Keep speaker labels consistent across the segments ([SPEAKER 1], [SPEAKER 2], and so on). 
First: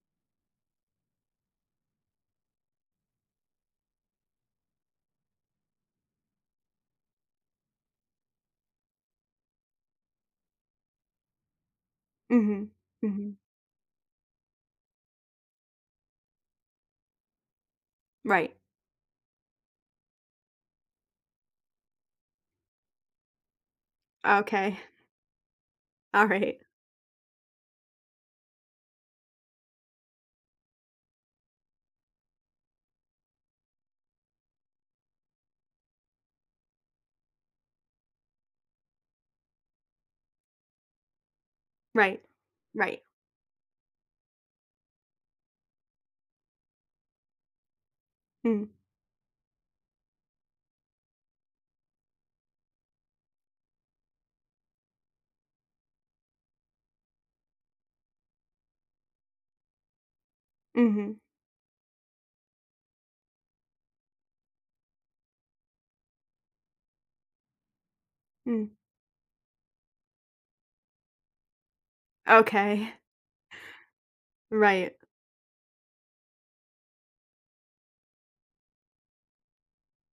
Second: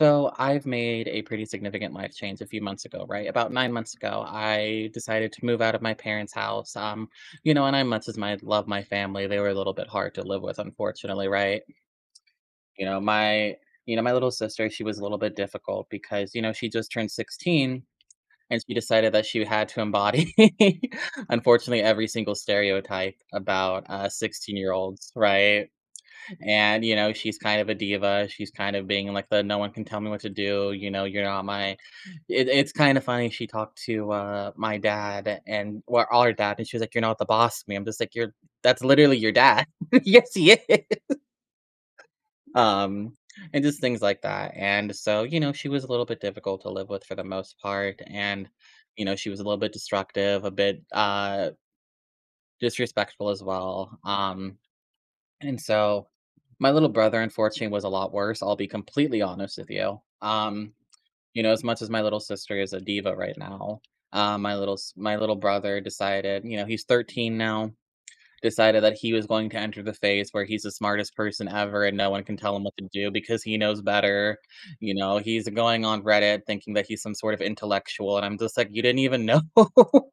[SPEAKER 1] So I've made a pretty significant life change a few months ago, right? About 9 months ago, I decided to move out of my parents' house. And I much as my love my family, they were a little bit hard to live with, unfortunately, right?
[SPEAKER 2] Mhm.
[SPEAKER 1] You know,
[SPEAKER 2] Mhm.
[SPEAKER 1] my you know, my little sister, she was a little bit difficult because, you know, she just turned 16
[SPEAKER 2] Right.
[SPEAKER 1] and she decided that she had to embody unfortunately every single stereotype about 16 year
[SPEAKER 2] Okay.
[SPEAKER 1] olds, right?
[SPEAKER 2] Alright.
[SPEAKER 1] And, you know, she's kind of a diva. She's kind of being like the no one can tell me what to do. You know, you're not my it's kind of funny. She talked to my dad and well, our dad, and she was like, "You're not the boss to me." I'm just like, "You're that's literally your dad." Yes, he is.
[SPEAKER 2] Right. Right. Right.
[SPEAKER 1] Um, and just things like that. And so, you know, she was a little bit difficult to live with for the most part, and
[SPEAKER 2] Mm.
[SPEAKER 1] you know, she was a little bit destructive, a bit disrespectful as well. And so my little brother, unfortunately, was a lot worse. I'll be completely honest with you.
[SPEAKER 2] Mhm.
[SPEAKER 1] You know, as much as my little sister is a diva right now, my little brother decided, you know, he's 13 now,
[SPEAKER 2] Mm.
[SPEAKER 1] decided that he was going to enter the phase where he's the smartest person ever and no one can tell him what to
[SPEAKER 2] Okay.
[SPEAKER 1] do because he knows better. You
[SPEAKER 2] Right.
[SPEAKER 1] know, he's going on Reddit thinking that he's some sort of intellectual, and I'm just like, you didn't even know.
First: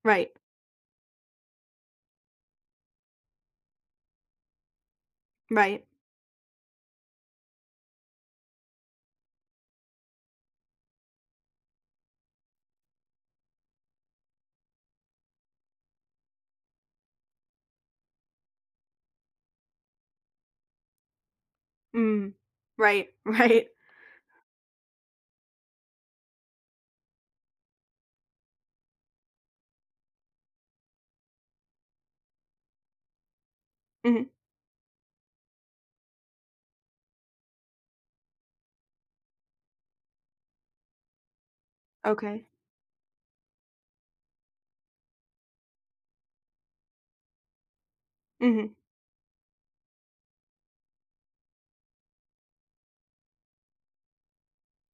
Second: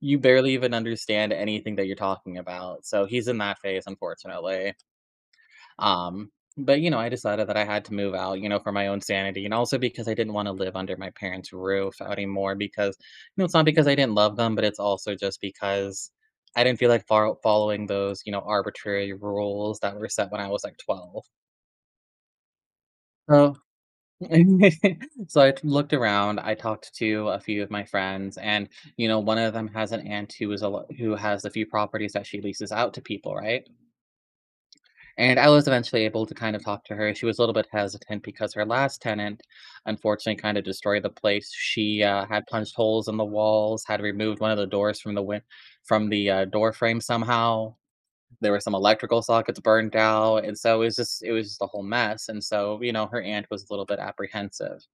[SPEAKER 1] You
[SPEAKER 2] Right.
[SPEAKER 1] barely even understand anything that you're talking about. So he's in that phase, unfortunately.
[SPEAKER 2] Right.
[SPEAKER 1] Um, but you know, I decided that I had to move out, you know, for my own sanity and also because I didn't want to live under my parents' roof anymore because you know, it's not because I didn't love them, but it's also just because I didn't feel like following those, you know, arbitrary rules that were set when I was like 12.
[SPEAKER 2] Mm. Right.
[SPEAKER 1] So
[SPEAKER 2] Right.
[SPEAKER 1] so I t- looked around, I talked to a few of my friends and you know, one of them has an aunt who is a who has a few properties that she leases out to people, right?
[SPEAKER 2] Mhm.
[SPEAKER 1] And I was eventually able to kind of talk to her. She was a little bit hesitant because her last tenant, unfortunately, kind of destroyed the place. She
[SPEAKER 2] Okay.
[SPEAKER 1] had punched holes in the walls, had removed one of the doors from the from the door frame somehow. There were
[SPEAKER 2] Mhm.
[SPEAKER 1] some electrical sockets burned out, and so it was just a whole mess. And so you know, her aunt was a little bit apprehensive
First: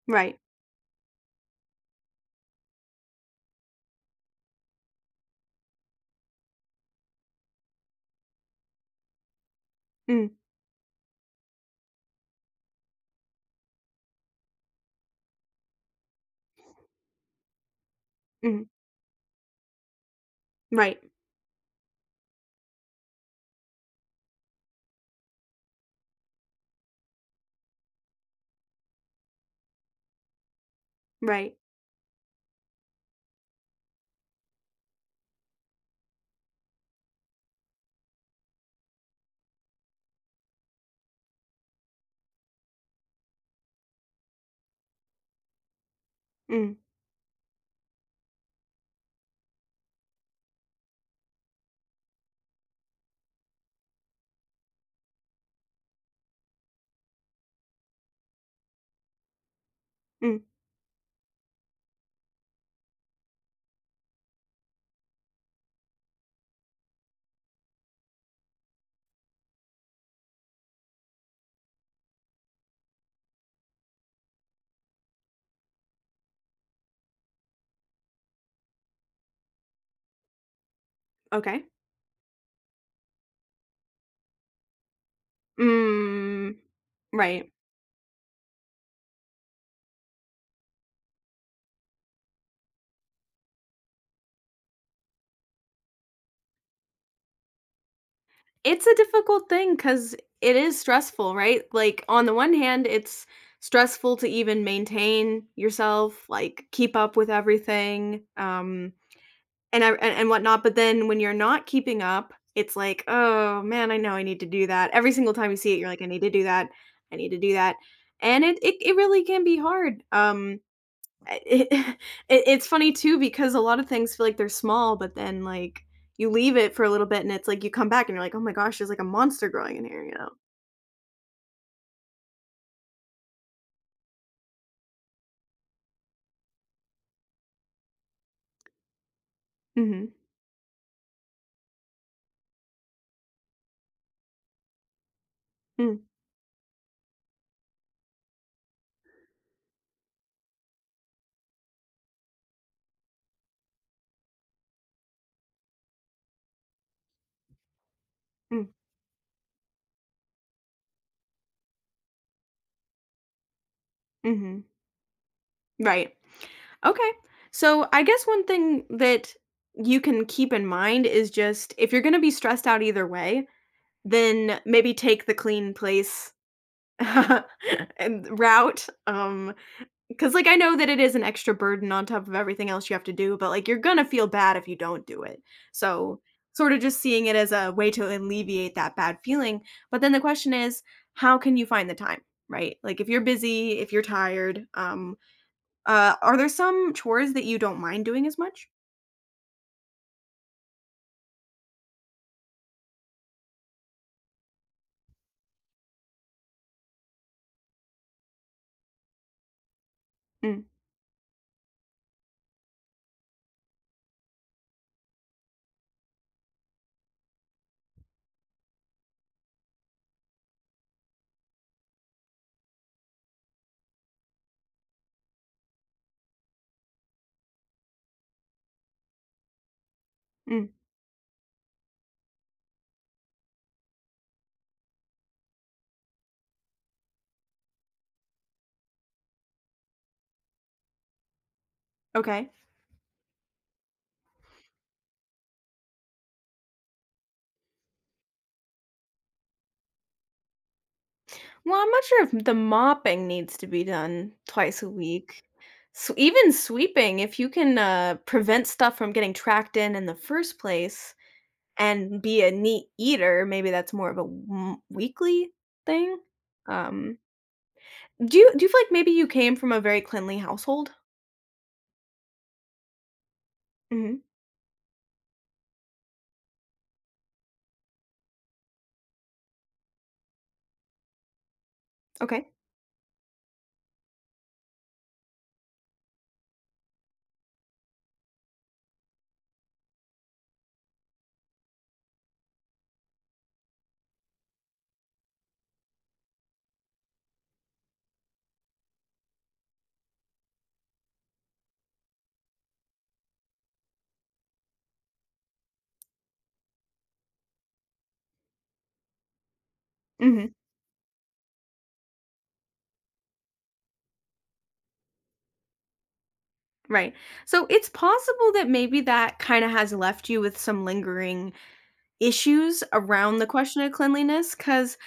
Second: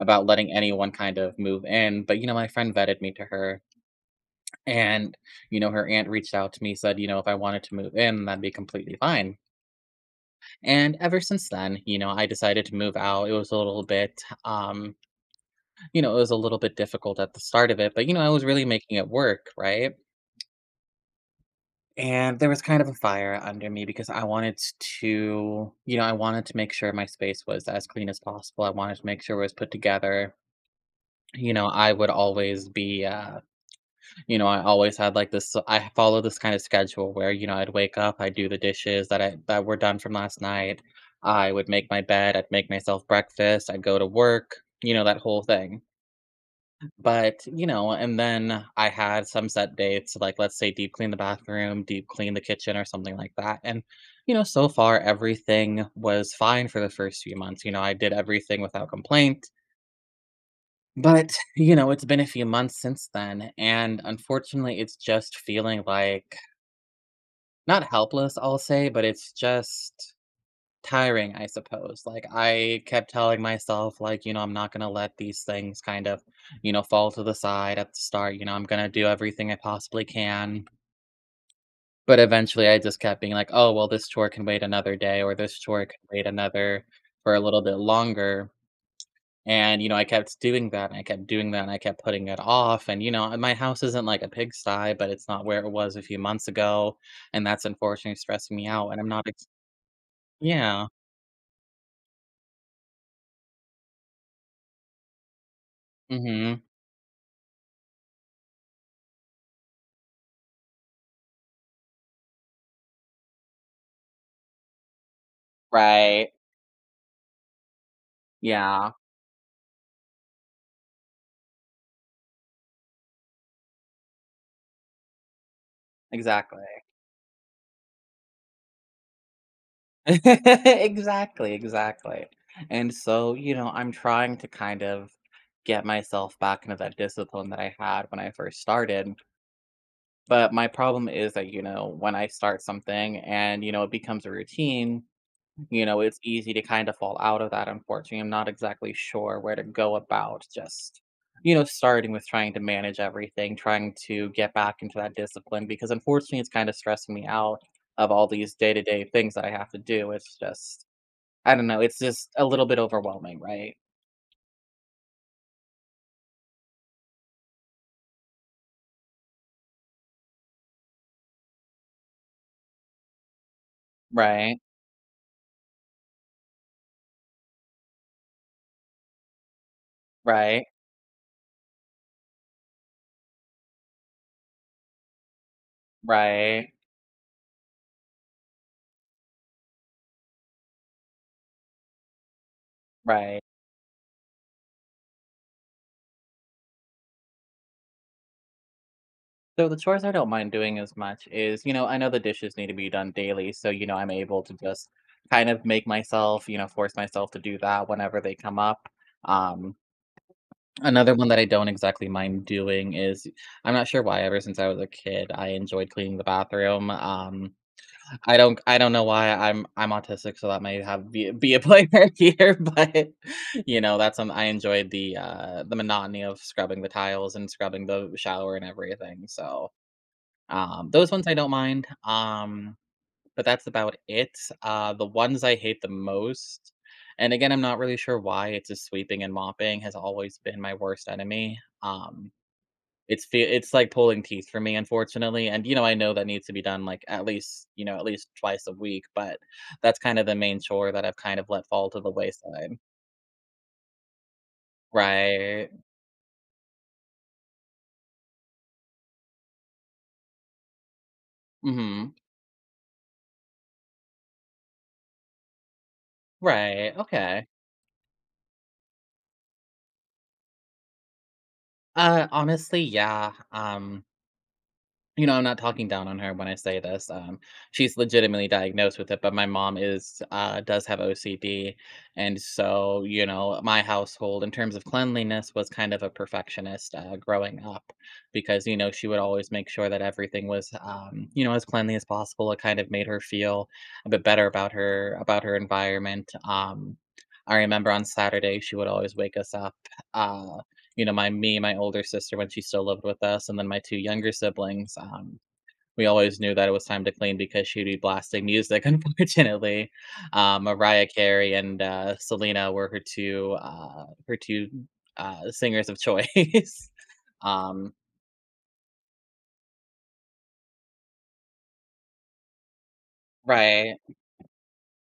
[SPEAKER 1] about
[SPEAKER 2] Right.
[SPEAKER 1] letting anyone kind of move in. But you know, my friend vetted me to her, and you know, her aunt reached out to me, said, you know, if I wanted to move in, that'd be completely fine
[SPEAKER 2] Mm.
[SPEAKER 1] and ever since then, you know, I decided to move out. It was a little bit, you know, it was a little bit difficult at the start of it, but you know, I was really
[SPEAKER 2] Mhm.
[SPEAKER 1] making it work, right?
[SPEAKER 2] Right.
[SPEAKER 1] And there was kind of a fire under me because I wanted to, you know, I wanted to make sure my space was as clean as possible. I wanted to make sure it was put together. You
[SPEAKER 2] Right.
[SPEAKER 1] know, I would always be I always had like this I follow this kind of schedule where, you know, I'd wake up, I'd do the dishes that were done from last night. I would make my bed, I'd make myself breakfast, I'd go to work, you know, that whole thing.
[SPEAKER 2] Mm.
[SPEAKER 1] But, you know, and then I had some set dates, like let's say deep clean the bathroom, deep clean the kitchen or something like that. And, you know, so far everything was fine for the first few months. You know, I did everything without complaint
[SPEAKER 2] Mm.
[SPEAKER 1] but, you know, it's been a few months since then, and unfortunately, it's just feeling like not helpless, I'll say, but it's just tiring, I suppose. Like, I kept telling myself, like, you know, I'm not going to let these things kind of, you know, fall to the side at the start. You know, I'm going to do everything I possibly can.
[SPEAKER 2] Okay.
[SPEAKER 1] But eventually, I just kept being like, oh, well, this chore can wait another day, or this chore can wait
[SPEAKER 2] Mm.
[SPEAKER 1] another for a
[SPEAKER 2] Right.
[SPEAKER 1] little bit longer. And, you know, I kept doing that, and I kept doing that, and I kept putting it off, and, you know, and my house isn't like a pigsty, but it's not where it was a few months ago, and that's unfortunately stressing me
[SPEAKER 2] It's
[SPEAKER 1] out,
[SPEAKER 2] a
[SPEAKER 1] and I'm not ex.
[SPEAKER 2] difficult thing because it is
[SPEAKER 1] Yeah.
[SPEAKER 2] stressful, right? Like, on the one hand, it's stressful to even maintain yourself,
[SPEAKER 1] Mhm.
[SPEAKER 2] like, keep up with everything, And I and whatnot. But then when you're not keeping up, it's like, "Oh, man, I know I need to do that." Every single time you see it, you're like, "I need to
[SPEAKER 1] Right.
[SPEAKER 2] do that. I need to do that." And it it
[SPEAKER 1] Yeah.
[SPEAKER 2] it really can be hard. I it it's funny too because a lot of things feel like they're small, but then, like, you leave
[SPEAKER 1] Exactly.
[SPEAKER 2] it for a little bit and it's like you come back and you're like, "Oh my gosh, there's like a monster growing in here," you know?
[SPEAKER 1] Exactly, exactly. And so, you know, I'm trying to kind of get myself back into that discipline that I had when I first started,
[SPEAKER 2] Mhm.
[SPEAKER 1] but my problem is that, you know, when I start something and, you know, it becomes a routine. You
[SPEAKER 2] Mm,
[SPEAKER 1] know, it's easy to kind of fall out of that, unfortunately. I'm not exactly sure where to go about just, you know, starting with trying to manage everything, trying to get back into that discipline because unfortunately it's kind of stressing me out of all these
[SPEAKER 2] mm,
[SPEAKER 1] day to day things that I have to do. It's just, I don't know, it's just a little bit overwhelming, right?
[SPEAKER 2] mhm. Right. Okay. So I guess one thing that you can keep in mind is just if you're going to be stressed out either way,
[SPEAKER 1] Right,
[SPEAKER 2] then maybe take the clean place and route cuz like I
[SPEAKER 1] right,
[SPEAKER 2] know that it is an extra burden on top of everything else you have to do, but like you're going to feel bad if you don't do it. So
[SPEAKER 1] right,
[SPEAKER 2] sort of just seeing it as a way to alleviate that bad feeling, but then the question is how can you find the time, right? Like if you're
[SPEAKER 1] right.
[SPEAKER 2] busy, if you're tired, are there some chores that you don't mind doing as much?
[SPEAKER 1] So the chores I don't mind doing as much is, you know, I know the dishes need to be done daily, so, you know, I'm able to just kind of make myself, you know, force myself to do that whenever they come up. Um,
[SPEAKER 2] Mm,
[SPEAKER 1] Another one that I don't exactly mind doing is I'm not sure why ever since I was a kid, I enjoyed cleaning the bathroom. I don't know why I'm autistic, so that may have be a player here, but you know, that's I enjoyed the monotony of scrubbing the tiles and scrubbing the shower and everything. So
[SPEAKER 2] mm,
[SPEAKER 1] those ones I don't mind, but that's about it. The ones I hate the most and again, I'm not really sure why, it's just sweeping and mopping has always been my worst enemy.
[SPEAKER 2] okay.
[SPEAKER 1] It's like pulling teeth for me, unfortunately, and, you know, I know that needs to be done, like, at least you know, at least twice a week, but that's kind of the main chore that I've kind of let
[SPEAKER 2] Well,
[SPEAKER 1] fall
[SPEAKER 2] I'm
[SPEAKER 1] to
[SPEAKER 2] not
[SPEAKER 1] the
[SPEAKER 2] sure if the
[SPEAKER 1] wayside.
[SPEAKER 2] mopping needs to be done twice a week.
[SPEAKER 1] Right.
[SPEAKER 2] So even sweeping, if you can prevent stuff from getting tracked in the first place
[SPEAKER 1] Mhm.
[SPEAKER 2] and be a neat eater, maybe that's more of a weekly thing.
[SPEAKER 1] Right,
[SPEAKER 2] Um,
[SPEAKER 1] okay.
[SPEAKER 2] do you feel like maybe you came from a very cleanly household?
[SPEAKER 1] Honestly, yeah,
[SPEAKER 2] Hmm.
[SPEAKER 1] you know, I'm not talking down on her when I say this, she's legitimately diagnosed with it, but my mom is, does have OCD, and
[SPEAKER 2] Okay.
[SPEAKER 1] so, you know, my household, in terms of cleanliness, was kind of a perfectionist, growing up because, you know, she would always make sure that everything was, you know, as cleanly as possible. It kind of made her feel a bit better about her environment, I remember on Saturday, she would always wake us up, uh you know, my me, my older sister when she still lived with us, and then my two younger siblings. We always knew that it was time to clean because she'd be blasting music. Unfortunately,
[SPEAKER 2] Hmm.
[SPEAKER 1] Mariah Carey and Selena were her two singers of choice.
[SPEAKER 2] Right. So it's
[SPEAKER 1] Um,
[SPEAKER 2] possible that maybe that kind of has left you with some lingering issues around the question of
[SPEAKER 1] right,
[SPEAKER 2] cleanliness? 'Cause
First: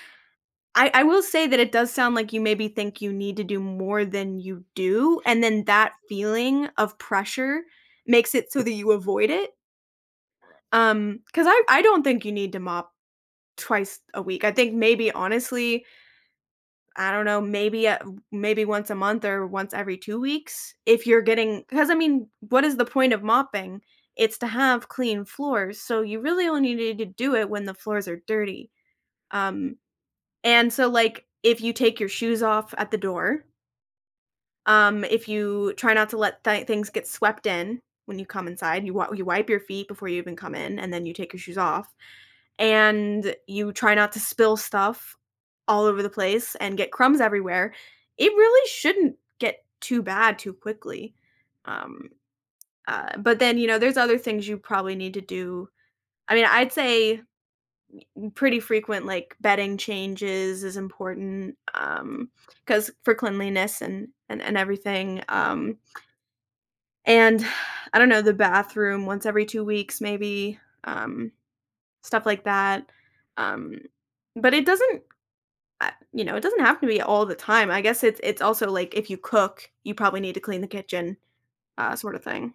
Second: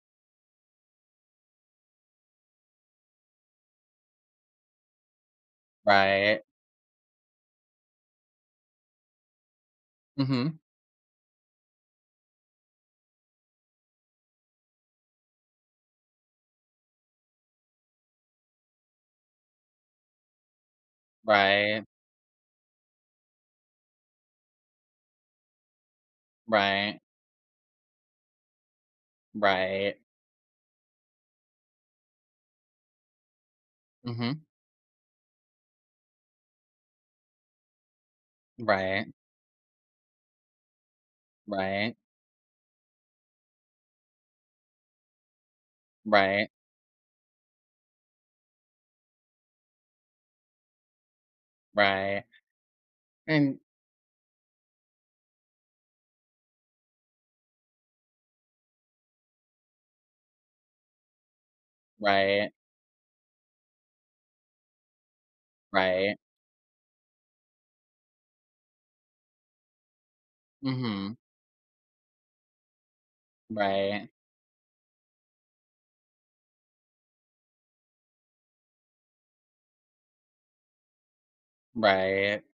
[SPEAKER 2] I will say that it does sound like you maybe think you need to do more than you do, and then that
[SPEAKER 1] right.
[SPEAKER 2] feeling of pressure makes it so that you avoid it.
[SPEAKER 1] Hmm.
[SPEAKER 2] Because I don't think you need to mop twice a week. I think maybe honestly, I don't know, maybe, maybe once a month or once every 2 weeks if you're getting.
[SPEAKER 1] Right,
[SPEAKER 2] Because I mean, what is the point of mopping? It's to have clean floors, so you really only need
[SPEAKER 1] right,
[SPEAKER 2] to do it when the floors are dirty. Um
[SPEAKER 1] right.
[SPEAKER 2] And so, like, if you take your shoes off at the door,
[SPEAKER 1] Hmm.
[SPEAKER 2] if you try not to let things get swept in when you come inside,
[SPEAKER 1] Right,
[SPEAKER 2] you wipe your feet before you even come in, and then you take your shoes off,
[SPEAKER 1] right,
[SPEAKER 2] and you try not to spill stuff all over the
[SPEAKER 1] right,
[SPEAKER 2] place and get crumbs everywhere. It really shouldn't get too bad too quickly. Um,
[SPEAKER 1] right,
[SPEAKER 2] but then
[SPEAKER 1] and
[SPEAKER 2] you know, there's other things you probably need to do. I mean, I'd say pretty frequent, like, bedding changes is important,
[SPEAKER 1] right,
[SPEAKER 2] because for cleanliness and and everything,
[SPEAKER 1] right.
[SPEAKER 2] and I don't know, the bathroom once every 2 weeks maybe,
[SPEAKER 1] Hmm.
[SPEAKER 2] um, stuff like that, um,
[SPEAKER 1] Right,
[SPEAKER 2] but it doesn't you know, it doesn't have to be all the time. I guess it's also, like, if you cook, you probably need to clean the kitchen, sort of
[SPEAKER 1] right.
[SPEAKER 2] thing.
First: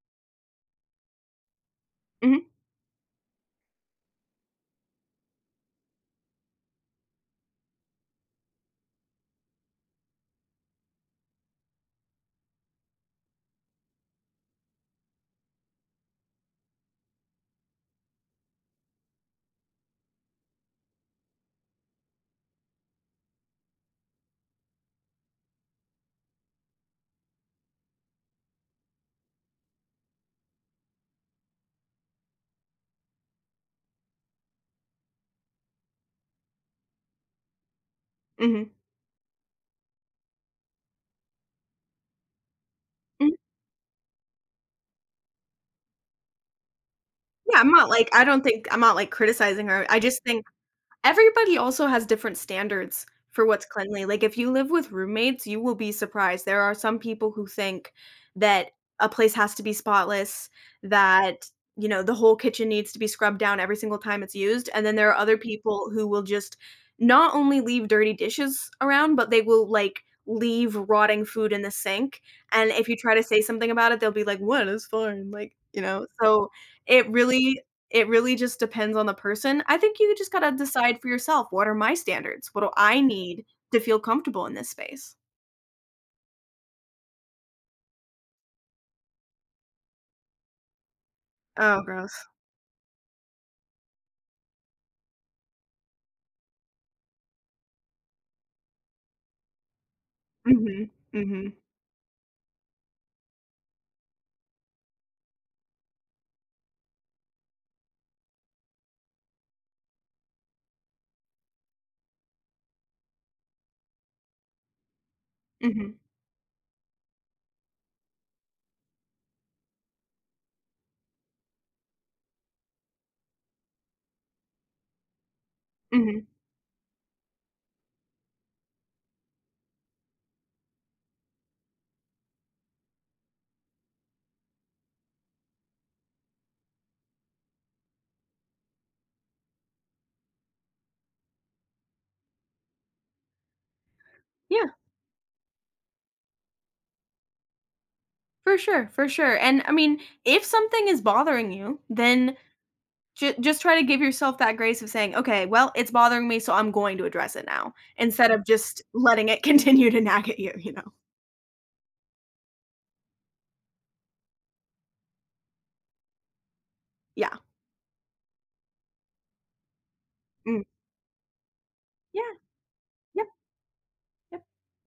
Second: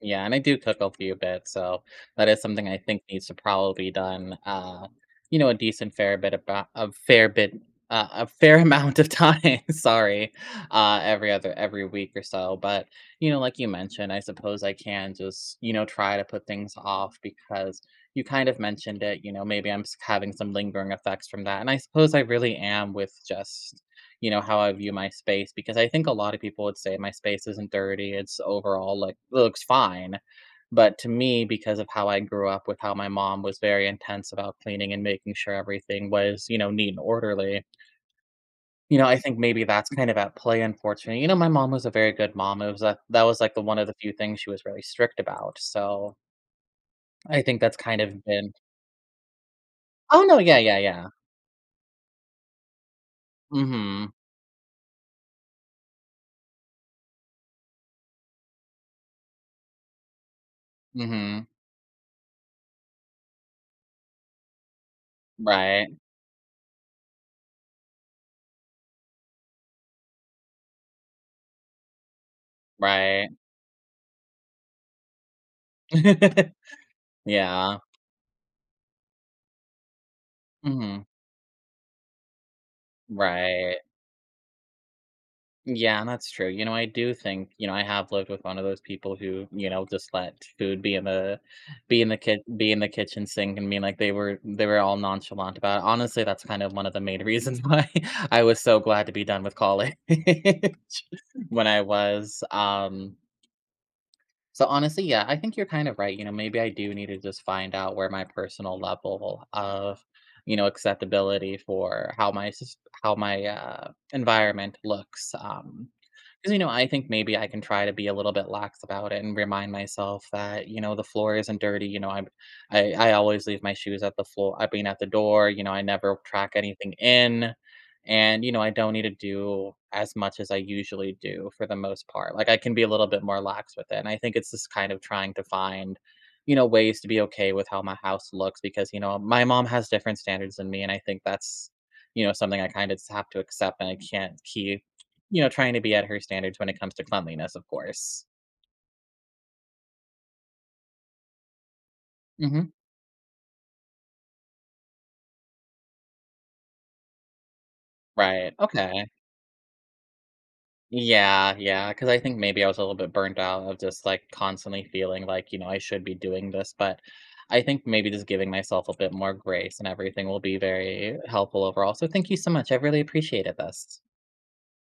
[SPEAKER 1] Yeah, and I do cook a few bits, so that
[SPEAKER 2] Mhm,
[SPEAKER 1] is something I think needs to probably be done, you know, a fair bit a fair amount of time, sorry, uh, every week or so. But, you know, like you mentioned, I suppose I can just, you know, try to put things off because you kind of mentioned it, you know, maybe having some lingering effects from that. And I suppose I really am with just you know, how I view my space because I think a lot of people would say my space isn't dirty. It's overall like it looks fine. But to me, because of how I grew up with how my mom was very intense about cleaning and making sure everything was, you know, neat and orderly,
[SPEAKER 2] mhm,
[SPEAKER 1] you know, I think maybe that's kind of at play, unfortunately. You know, my mom was a very good mom. It was that
[SPEAKER 2] mhm.
[SPEAKER 1] was like the one of the few things she was really strict about. So I
[SPEAKER 2] Yeah,
[SPEAKER 1] think that's kind
[SPEAKER 2] I
[SPEAKER 1] of
[SPEAKER 2] don't
[SPEAKER 1] been.
[SPEAKER 2] think I'm not, like, criticizing her. I
[SPEAKER 1] Oh
[SPEAKER 2] just
[SPEAKER 1] no,
[SPEAKER 2] think
[SPEAKER 1] yeah, yeah, yeah.
[SPEAKER 2] everybody also has different standards for what's cleanly.
[SPEAKER 1] Mm-hmm.
[SPEAKER 2] Like, if you live with roommates, you will be surprised. There are some people who think that a place has to be spotless,
[SPEAKER 1] Mm-hmm.
[SPEAKER 2] that, the whole kitchen needs to be scrubbed down every single time it's used, and then there are other
[SPEAKER 1] Right.
[SPEAKER 2] people who will just not only leave dirty dishes around, but they will, like, leave rotting food in the sink, and if you try to
[SPEAKER 1] Right.
[SPEAKER 2] say something about it, they'll be like, "What? It's fine." Like, you know? So, it really
[SPEAKER 1] Yeah.
[SPEAKER 2] it really just depends on the person. I think you just gotta decide
[SPEAKER 1] Mm-hmm.
[SPEAKER 2] for yourself, "What are my standards? What do I need
[SPEAKER 1] Right.
[SPEAKER 2] to feel comfortable in this space?"
[SPEAKER 1] Yeah, that's true. You know, I do think, you know, I have lived with one of those people who, you know, just let food
[SPEAKER 2] Oh, gross.
[SPEAKER 1] be in the kitchen sink and mean like they were all nonchalant about it. Honestly, that's kind of one of the main reasons why I was so glad to be done with college
[SPEAKER 2] Mhm, mhm,
[SPEAKER 1] when I was. So honestly, yeah, I think you're kind of right. You know, maybe I do need to just find out where my personal level of, you know, acceptability for how my environment looks.
[SPEAKER 2] mhm,
[SPEAKER 1] Because you know, I think maybe I can try to be a little bit lax about it and remind myself that you know the floor isn't dirty. You know, I always leave my shoes at the floor. I mean, at the door. You know, I never
[SPEAKER 2] mhm.
[SPEAKER 1] track anything in. And, you know, I don't need to do as much as I usually do for the most part. Like I can be a little bit more lax with it. And I think it's just kind of trying to find, you know, ways to be okay with how my house looks because, you know, my mom has different standards than me. And I think that's, you know, something I kind of just have to accept. And I can't
[SPEAKER 2] Yeah,
[SPEAKER 1] keep, you know, trying to be at her standards when it comes to cleanliness, of course.
[SPEAKER 2] for sure, and, I mean, if something is bothering you, then
[SPEAKER 1] Hmm.
[SPEAKER 2] ju just try to give yourself that grace of saying, "Okay, well, it's bothering me, so I'm going to address it now," instead of
[SPEAKER 1] Right.
[SPEAKER 2] just
[SPEAKER 1] Okay.
[SPEAKER 2] letting it continue to nag at you, you know?
[SPEAKER 1] Yeah, yeah, because I think maybe I was a little bit burnt out of just, like, constantly feeling like, you know, I should be doing this, but
[SPEAKER 2] Yeah.
[SPEAKER 1] I think maybe just giving myself a bit more grace and everything will be
[SPEAKER 2] Mm.
[SPEAKER 1] very helpful overall. So
[SPEAKER 2] Yeah.
[SPEAKER 1] thank you so much. I really
[SPEAKER 2] Yep,
[SPEAKER 1] appreciated this.
[SPEAKER 2] yep.